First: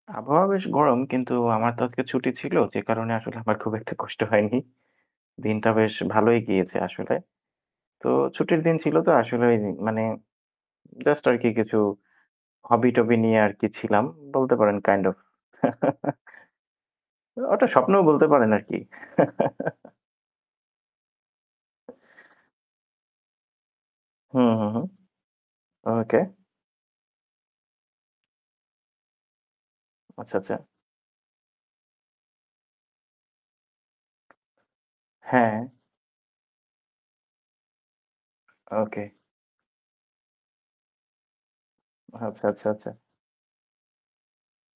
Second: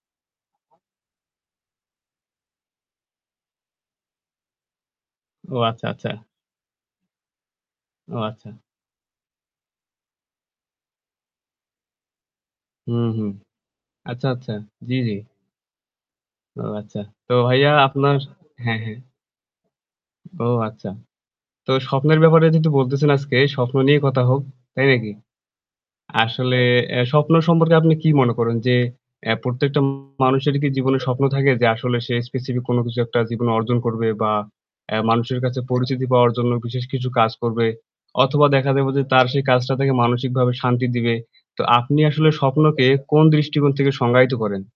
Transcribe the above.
আবহাওয়া বেশ গরম কিন্তু আমার তো আজকে ছুটি ছিল যে কারণে আসলে আমার খুব একটা কষ্ট হয়নি। ও, দিনটা আচ্ছা, বেশ আচ্ছা। ভালোই গিয়েছে আসলে। তো ও, ছুটির আচ্ছা। দিন ছিল তো আসলে ওই মানে জাস্ট আরকি কিছু hobby হুম, টবি হুম। নিয়ে আরকি ছিলাম আচ্ছা, আচ্ছা। বলতে পারেন জি, kind জি। of। ও, আচ্ছা। তো অ ওটা ভাইয়া স্বপ্নও আপনার বলতে পারেন আরকি। হ্যাঁ, হ্যাঁ। ও, আচ্ছা। তো স্বপ্নের ব্যাপারে যেহেতু বলতেছেন আজকে স্বপ্ন নিয়ে কথা হোক, হুম, হুম, হুম। তাই নাকি? ওকে। আসলে আ স্বপ্ন সম্পর্কে আপনি কী মনে করেন? যে এ প্রত্যেকটা আচ্ছা, মানুষেরই আচ্ছা। কি জীবনে স্বপ্ন থাকে যে আসলে সে specific কোন কিছু একটা জীবনে অর্জন করবে বা এ মানুষের কাছে হ্যাঁ। পরিচিতি পাওয়ার জন্য বিশেষ কিছু কাজ করবে? অথবা দেখা দেবে যে ওকে। তার সেই কাজটা থেকে মানসিকভাবে শান্তি দিবে। তো আপনি আসলে আচ্ছা, আচ্ছা, স্বপ্নকে আচ্ছা। কোন দৃষ্টিকোণ থেকে সংজ্ঞায়িত করেন?